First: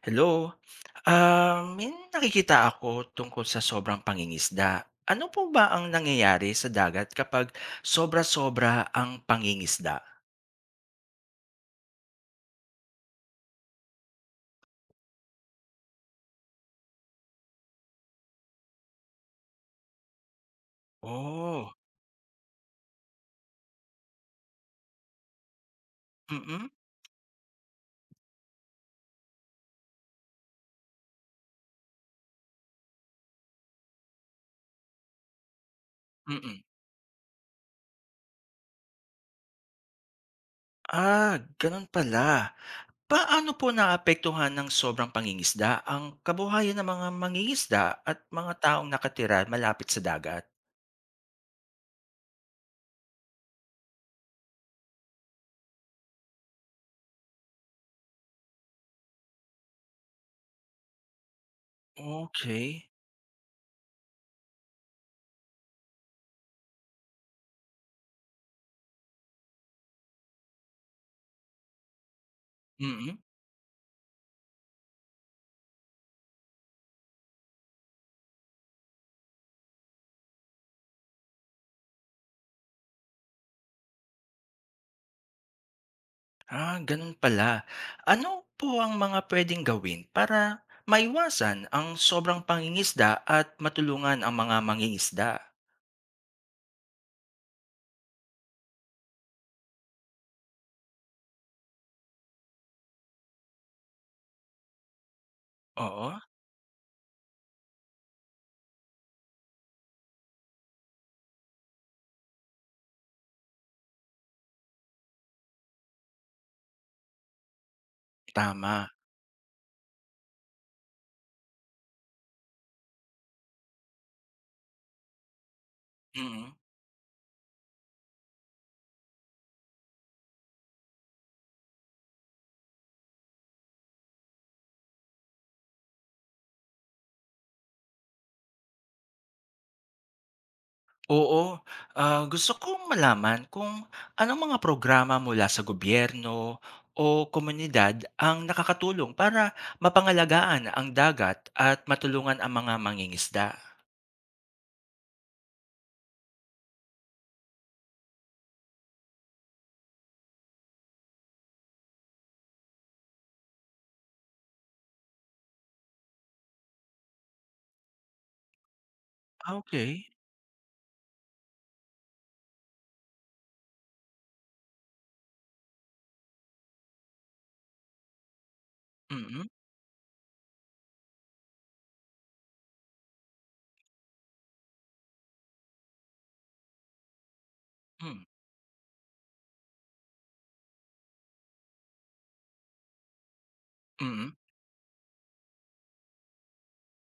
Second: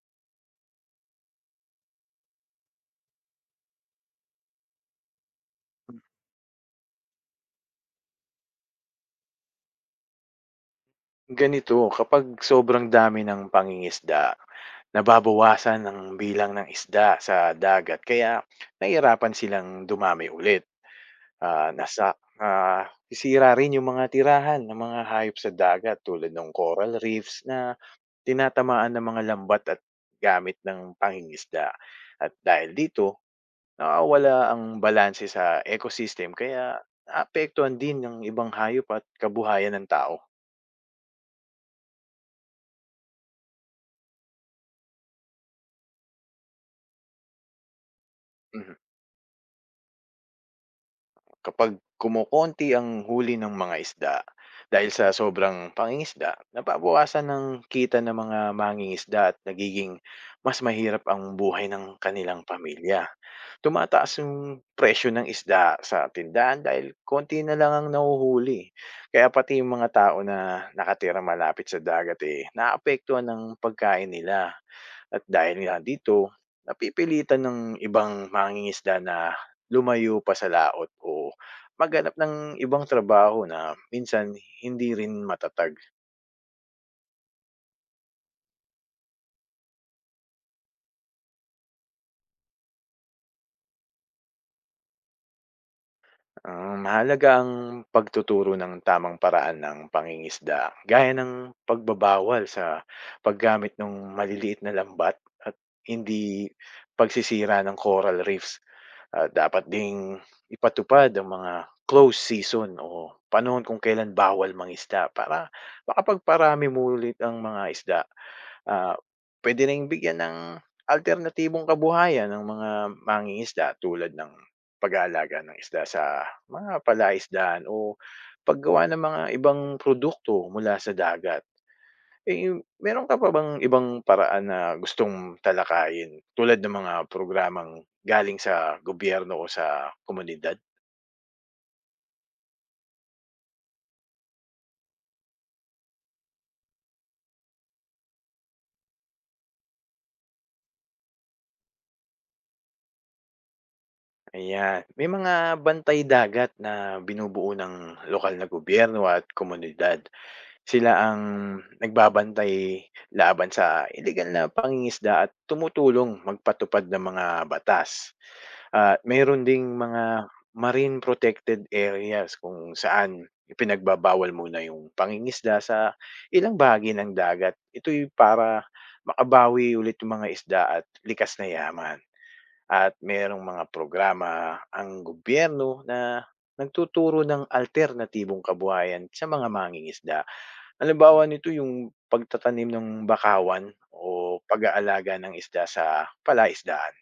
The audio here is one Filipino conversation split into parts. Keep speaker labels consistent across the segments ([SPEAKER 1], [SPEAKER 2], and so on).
[SPEAKER 1] Hello. May nakikita ako tungkol sa sobrang pangingisda. Ano po ba ang nangyayari sa dagat kapag sobra-sobra ang pangingisda?
[SPEAKER 2] Ganito, kapag sobrang dami ng pangingisda, nababawasan ang bilang ng isda sa dagat kaya nahihirapan silang dumami ulit. Ah,
[SPEAKER 1] Oh.
[SPEAKER 2] nasa ah, sisira rin yung mga tirahan ng mga hayop sa dagat tulad ng
[SPEAKER 1] mm
[SPEAKER 2] coral reefs na tinatamaan ng mga lambat at gamit ng pangingisda. At dahil dito, nawawala ang balanse sa ecosystem
[SPEAKER 1] mm
[SPEAKER 2] kaya naapektuhan din ng ibang hayop at kabuhayan ng tao.
[SPEAKER 1] Ah, ganun pala. Paano po naapektuhan ng sobrang pangingisda ang kabuhayan ng mga mangingisda at mga
[SPEAKER 2] Mhm.
[SPEAKER 1] taong nakatira malapit sa dagat?
[SPEAKER 2] Kapag kumukonti ang huli ng mga isda dahil sa sobrang pangingisda, nababawasan ng kita ng mga mangingisda at nagiging mas mahirap ang buhay ng kanilang
[SPEAKER 1] Okay.
[SPEAKER 2] pamilya. Tumataas yung presyo ng isda sa tindahan dahil konti na lang ang nahuhuli. Kaya pati yung mga tao na nakatira malapit sa dagat eh,
[SPEAKER 1] Mm
[SPEAKER 2] naapektuhan ng pagkain nila. At dahil nga dito, napipilitan ng ibang mangingisda na lumayo pa sa laot o maghanap ng ibang trabaho na minsan hindi rin matatag.
[SPEAKER 1] Ah, ganun pala. Ano po ang mga pwedeng gawin para maiwasan ang sobrang pangingisda at matulungan ang mga mangingisda?
[SPEAKER 2] Ah, mahalaga ang pagtuturo ng tamang paraan ng pangingisda gaya ng pagbabawal sa paggamit ng maliliit na lambat at
[SPEAKER 1] Oo,
[SPEAKER 2] hindi pagsisira ng coral reefs. Ah, dapat ding ipatupad ang mga close season o panahon kung kailan bawal mangisda para makapagparami muli ang mga isda.
[SPEAKER 1] tama.
[SPEAKER 2] Ah, puwede ring bigyan ng alternatibong kabuhayan ng mga mangingisda tulad ng pag-aalaga ng isda sa
[SPEAKER 1] Mm.
[SPEAKER 2] mga palaisdaan o paggawa ng mga ibang produkto mula sa dagat. Eh, meron ka pa bang ibang paraan na gustong talakayin tulad ng mga programang galing sa gobyerno o sa komunidad?
[SPEAKER 1] Oo, gusto kong malaman kung anong mga programa mula sa gobyerno o komunidad ang nakakatulong para mapangalagaan ang dagat at matulungan ang mga mangingisda.
[SPEAKER 2] Ayan, may mga bantay dagat na binubuo ng lokal na gobyerno at komunidad. Sila ang nagbabantay laban sa ilegal na pangingisda at tumutulong magpatupad ng mga batas. At mayroon
[SPEAKER 1] Ah,
[SPEAKER 2] ding mga
[SPEAKER 1] okay.
[SPEAKER 2] marine protected areas kung saan ipinagbabawal muna yung pangingisda sa ilang bahagi ng dagat. Ito'y para
[SPEAKER 1] Mm-mm.
[SPEAKER 2] makabawi ulit yung mga isda at likas na yaman. At mayroong mga programa ang gobyerno na nagtuturo ng
[SPEAKER 1] Mm.
[SPEAKER 2] alternatibong kabuhayan sa mga mangingisda. Halimbawa nito yung pagtatanim ng bakawan
[SPEAKER 1] Mm.
[SPEAKER 2] o pag-aalaga ng isda sa palaisdaan.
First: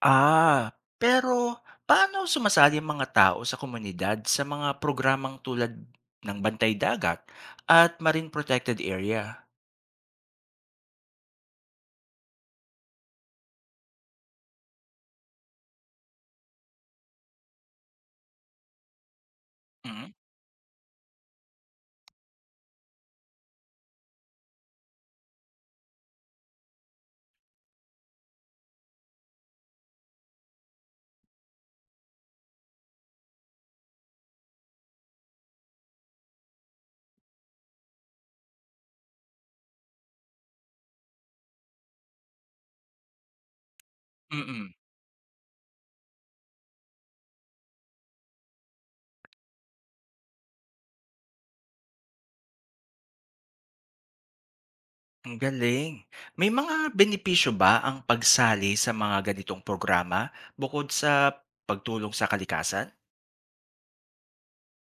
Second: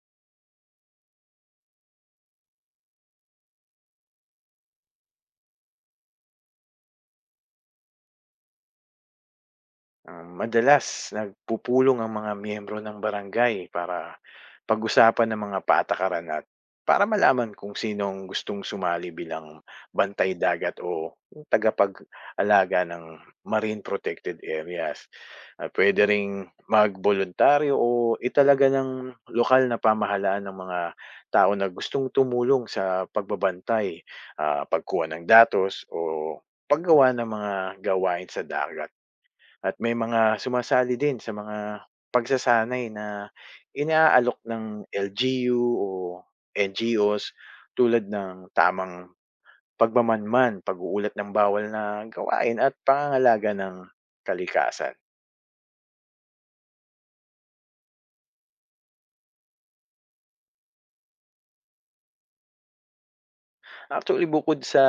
[SPEAKER 1] Ah, Pero paano sumasali ang mga tao sa komunidad sa mga programang tulad ng Bantay Dagat at Marine Protected Area?
[SPEAKER 2] Ah, madalas nagpupulong ang mga miyembro ng barangay para pag-usapan ng mga patakaran at para malaman kung sino ang gustong sumali bilang
[SPEAKER 1] Mm,
[SPEAKER 2] bantay dagat o tagapag-alaga ng marine protected areas. Ah, pwede ring magboluntaryo o italaga ng lokal na pamahalaan ng mga tao na gustong tumulong sa pagbabantay, ah, pagkuha ng datos o paggawa ng mga gawain sa dagat. At may mga sumasali din sa mga pagsasanay na inaalok ng
[SPEAKER 1] mm.
[SPEAKER 2] LGU o NGOs tulad ng tamang pagmamanman, pag-uulat ng bawal na gawain at pangangalaga ng kalikasan.
[SPEAKER 1] Ang galing. May mga benepisyo ba ang pagsali sa mga ganitong programa bukod sa pagtulong sa kalikasan?
[SPEAKER 2] Actually, bukod sa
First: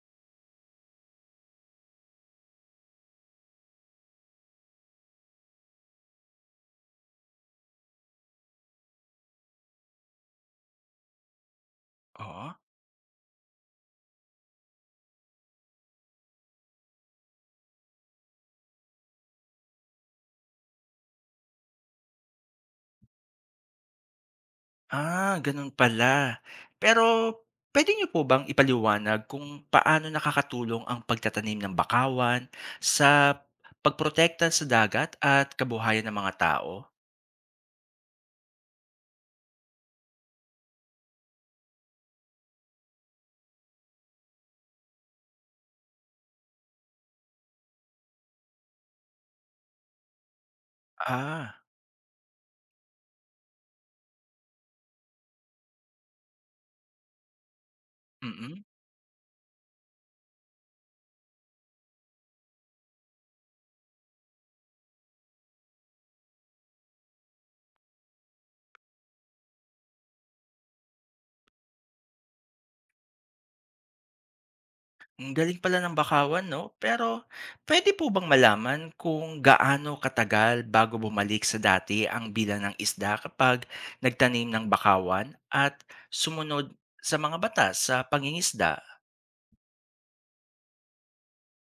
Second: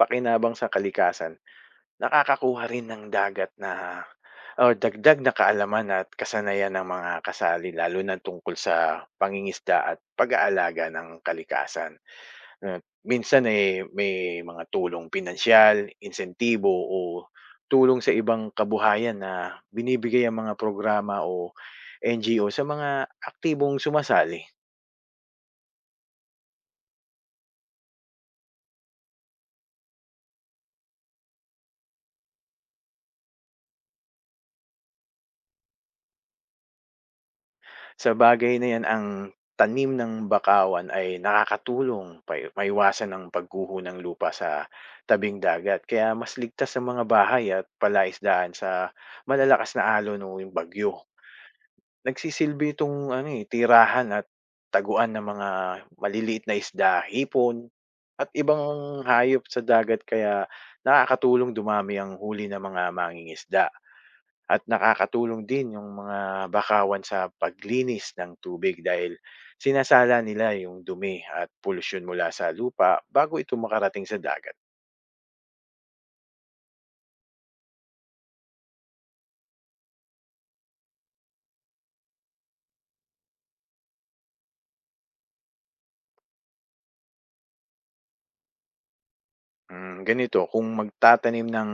[SPEAKER 2] pakinabang sa kalikasan, nakakakuha rin ng dagat na o dagdag na kaalaman at kasanayan ng mga kasali lalo na tungkol sa pangingisda at pag-aalaga ng kalikasan.
[SPEAKER 1] Oo.
[SPEAKER 2] At minsan, eh, may mga tulong pinansiyal, insentibo o tulong sa ibang kabuhayan na binibigay ang mga programa o NGO sa mga aktibong sumasali.
[SPEAKER 1] Ah, ganun pala. Pero pwede niyo po bang ipaliwanag kung paano nakakatulong ang pagtatanim ng bakawan sa pagprotekta sa dagat at kabuhayan ng mga tao?
[SPEAKER 2] Sa bagay na 'yan, ang tanim ng bakawan ay nakakatulong pai maiwasan ang pagguho ng lupa sa tabing dagat kaya mas ligtas sa mga bahay at palaisdaan sa malalakas na alon o yung bagyo.
[SPEAKER 1] Ah,
[SPEAKER 2] Nagsisilbi itong ano, eh, tirahan at taguan ng mga maliliit na isda, hipon, at
[SPEAKER 1] mm
[SPEAKER 2] ibang hayop sa dagat kaya nakakatulong dumami ang huli ng mga mangingisda at nakakatulong din yung mga bakawan sa paglinis ng tubig dahil sinasala nila yung dumi at polusyon mula sa lupa bago ito makarating sa dagat.
[SPEAKER 1] Ang galing pala ng bakawan, no? Pero pwede po bang malaman kung gaano katagal bago bumalik sa dati ang bilang ng isda kapag nagtanim ng bakawan at sumunod sa mga batas sa pangingisda?
[SPEAKER 2] Ganito, kung magtatanim ng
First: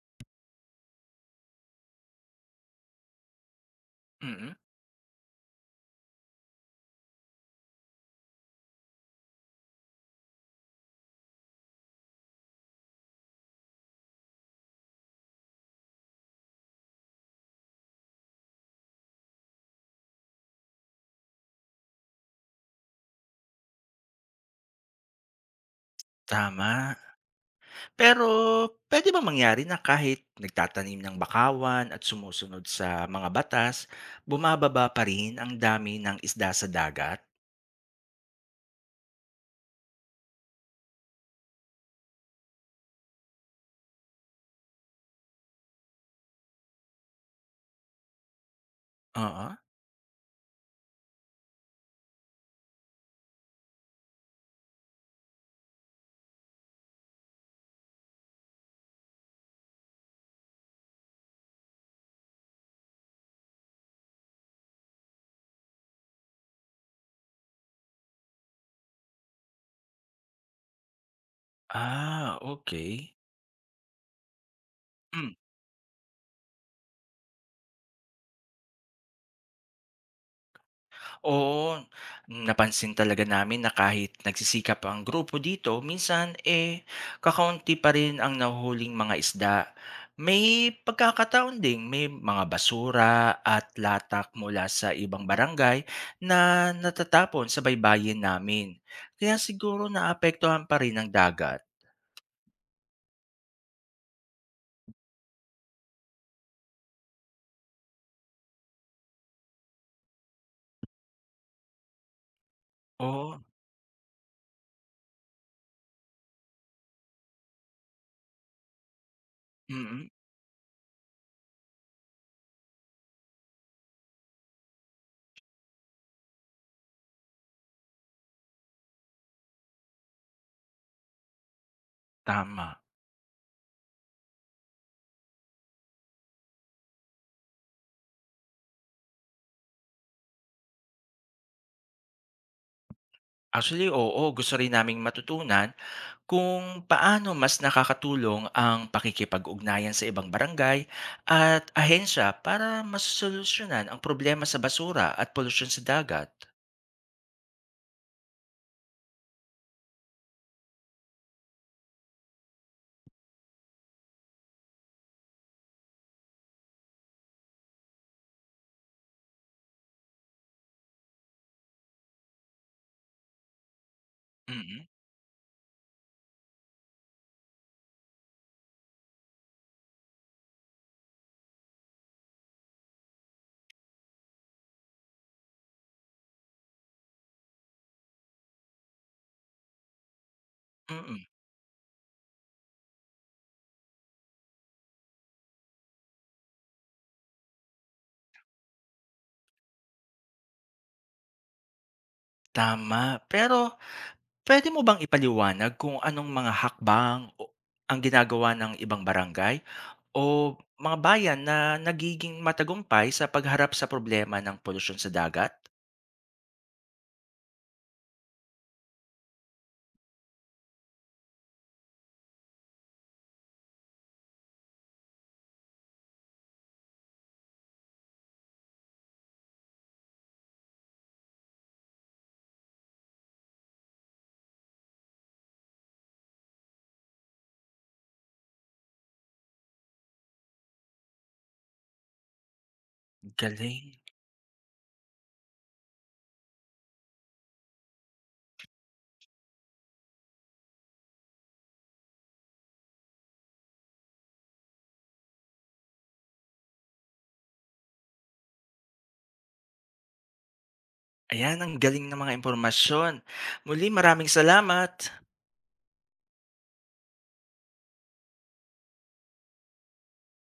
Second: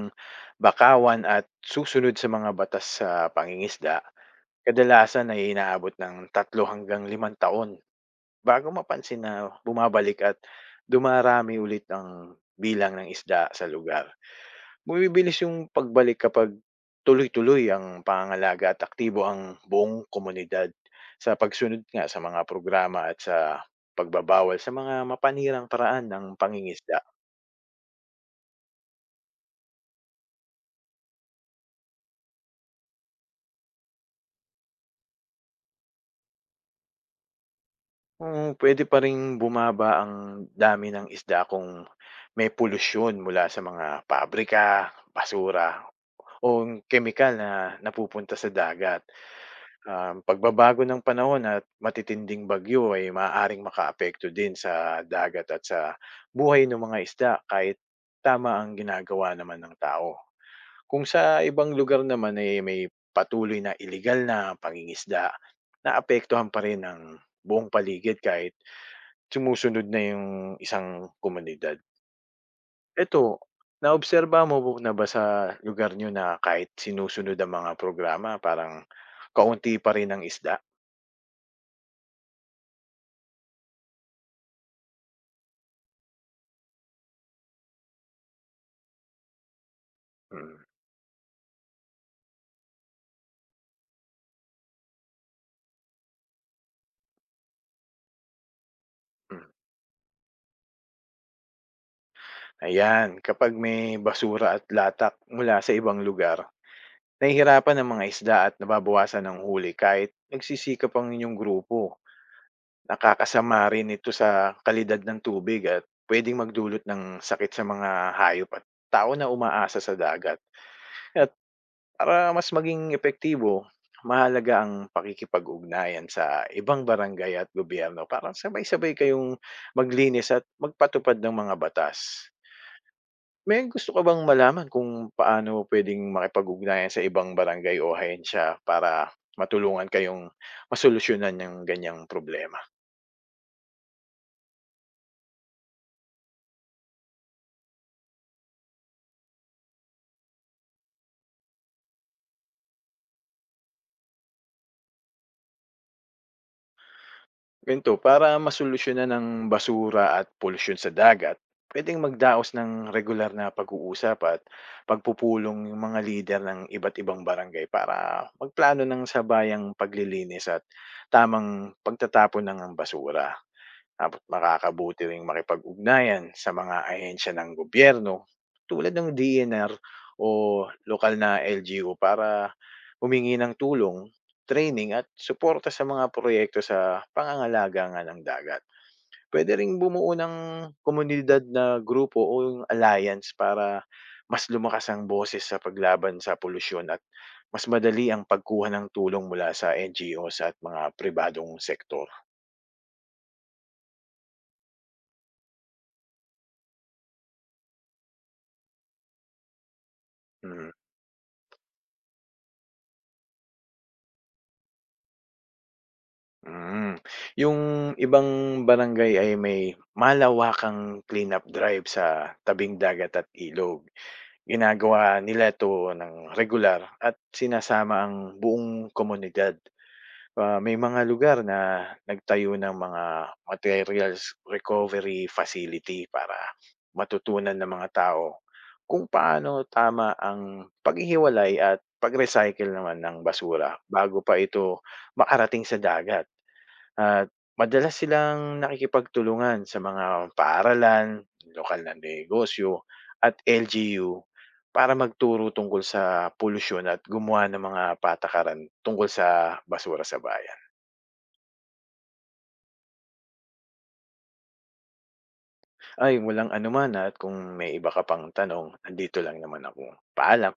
[SPEAKER 2] bakawan at susunod sa mga batas sa pangingisda,
[SPEAKER 1] mm
[SPEAKER 2] kadalasan ay inaabot ng tatlo hanggang 5 taon bago mapansin na bumabalik at dumarami ulit ang bilang ng isda sa lugar. Bumibilis yung pagbalik kapag tuloy-tuloy ang pangangalaga at aktibo ang buong komunidad sa pagsunod nga sa mga programa at sa pagbabawal sa mga mapanirang paraan ng
[SPEAKER 1] Tama.
[SPEAKER 2] pangingisda.
[SPEAKER 1] Pero puwede ba mangyari na kahit nagtatanim ng bakawan at sumusunod sa mga batas, bumababa pa rin ang dami ng isda sa dagat?
[SPEAKER 2] Kung pwede pa ring bumaba ang dami ng isda kung may polusyon mula sa mga pabrika, basura o yung kemikal na napupunta sa dagat.
[SPEAKER 1] Oo.
[SPEAKER 2] Pagbabago ng panahon at matitinding bagyo ay maaaring makaapekto din sa dagat at sa buhay ng mga isda kahit tama ang ginagawa naman ng tao. Kung sa ibang lugar naman ay may patuloy na illegal na pangingisda, naapektuhan pa rin ang buong paligid kahit sumusunod na yung isang komunidad.
[SPEAKER 1] Ah, okay.
[SPEAKER 2] Eto, naobserba mo na ba sa
[SPEAKER 1] Hmm.
[SPEAKER 2] lugar niyo na kahit sinusunod ang mga programa parang kaunti pa rin ang isda?
[SPEAKER 1] Oo, napansin talaga namin na kahit nagsisikap ang grupo dito, minsan eh, kakaunti pa rin ang nahuhuling mga isda.
[SPEAKER 2] Mm,
[SPEAKER 1] May pagkakataon ding may mga basura at latak mula sa ibang barangay na natatapon sa baybayin namin. Kaya
[SPEAKER 2] hmm.
[SPEAKER 1] siguro naapektuhan pa rin ang dagat.
[SPEAKER 2] Ayan, kapag may basura at latak mula sa ibang lugar, nahihirapan ang mga isda at nababawasan ng huli kahit nagsisikap ang inyong grupo.
[SPEAKER 1] Oo.
[SPEAKER 2] Nakakasama rin ito sa kalidad ng tubig at puwedeng magdulot ng sakit sa mga hayop at tao na umaasa sa
[SPEAKER 1] mm
[SPEAKER 2] dagat. Para mas maging epektibo, mahalaga ang pakikipag-ugnayan sa ibang barangay at gobyerno para sabay-sabay kayong maglinis at magpatupad ng mga batas.
[SPEAKER 1] Tama.
[SPEAKER 2] May gusto ka bang malaman kung paano pwedeng makipag-ugnayan sa ibang barangay o ahensya para matulungan kayong masolusyonan yung ganyang problema?
[SPEAKER 1] Actually, oo, gusto rin naming matutunan kung paano mas nakakatulong ang pakikipag-ugnayan sa ibang barangay at ahensya para masolusyonan ang problema sa basura at polusyon sa dagat.
[SPEAKER 2] Ganito, para masolusyonan ng basura at polusyon sa dagat, pwedeng magdaos ng regular na pag-uusap at pagpupulong yung mga lider ng iba't ibang barangay para magplano ng sabayang paglilinis at tamang pagtatapon ng basura. Tapos
[SPEAKER 1] Mm.
[SPEAKER 2] makakabuti ring makipag-ugnayan sa mga ahensya ng gobyerno tulad ng DNR o lokal na LGU para humingi ng tulong, training at suporta sa mga proyekto sa pangangalaga nga ng dagat. Pwede ring bumuo ng
[SPEAKER 1] mm,
[SPEAKER 2] komunidad na grupo o yung alliance para mas lumakas ang boses sa paglaban sa polusyon at mas madali ang pagkuha ng tulong mula sa NGOs at mga pribadong sektor.
[SPEAKER 1] Tama. Pero pwede mo bang ipaliwanag kung anong mga hakbang o ang ginagawa ng ibang barangay o
[SPEAKER 2] Mm.
[SPEAKER 1] mga bayan na nagiging matagumpay sa pagharap sa problema ng polusyon sa dagat?
[SPEAKER 2] Hmm, yung ibang barangay ay may malawakang cleanup drive sa tabing dagat at ilog. Ginagawa nila ito ng regular at sinasama ang buong komunidad. Ah, may mga lugar na nagtayo ng mga materials recovery facility para matutunan ng mga tao kung paano tama ang paghihiwalay at pag-recycle naman ng basura
[SPEAKER 1] Galing.
[SPEAKER 2] bago pa ito makarating sa dagat. At madalas silang nakikipagtulungan sa mga paaralan, lokal na negosyo at LGU para magturo tungkol sa polusyon at gumawa ng mga patakaran tungkol sa basura sa bayan.
[SPEAKER 1] Ayan, ang galing ng mga impormasyon. Muli, maraming salamat.
[SPEAKER 2] Ay, walang anuman at kung may iba ka pang tanong, nandito lang naman ako. Paalam.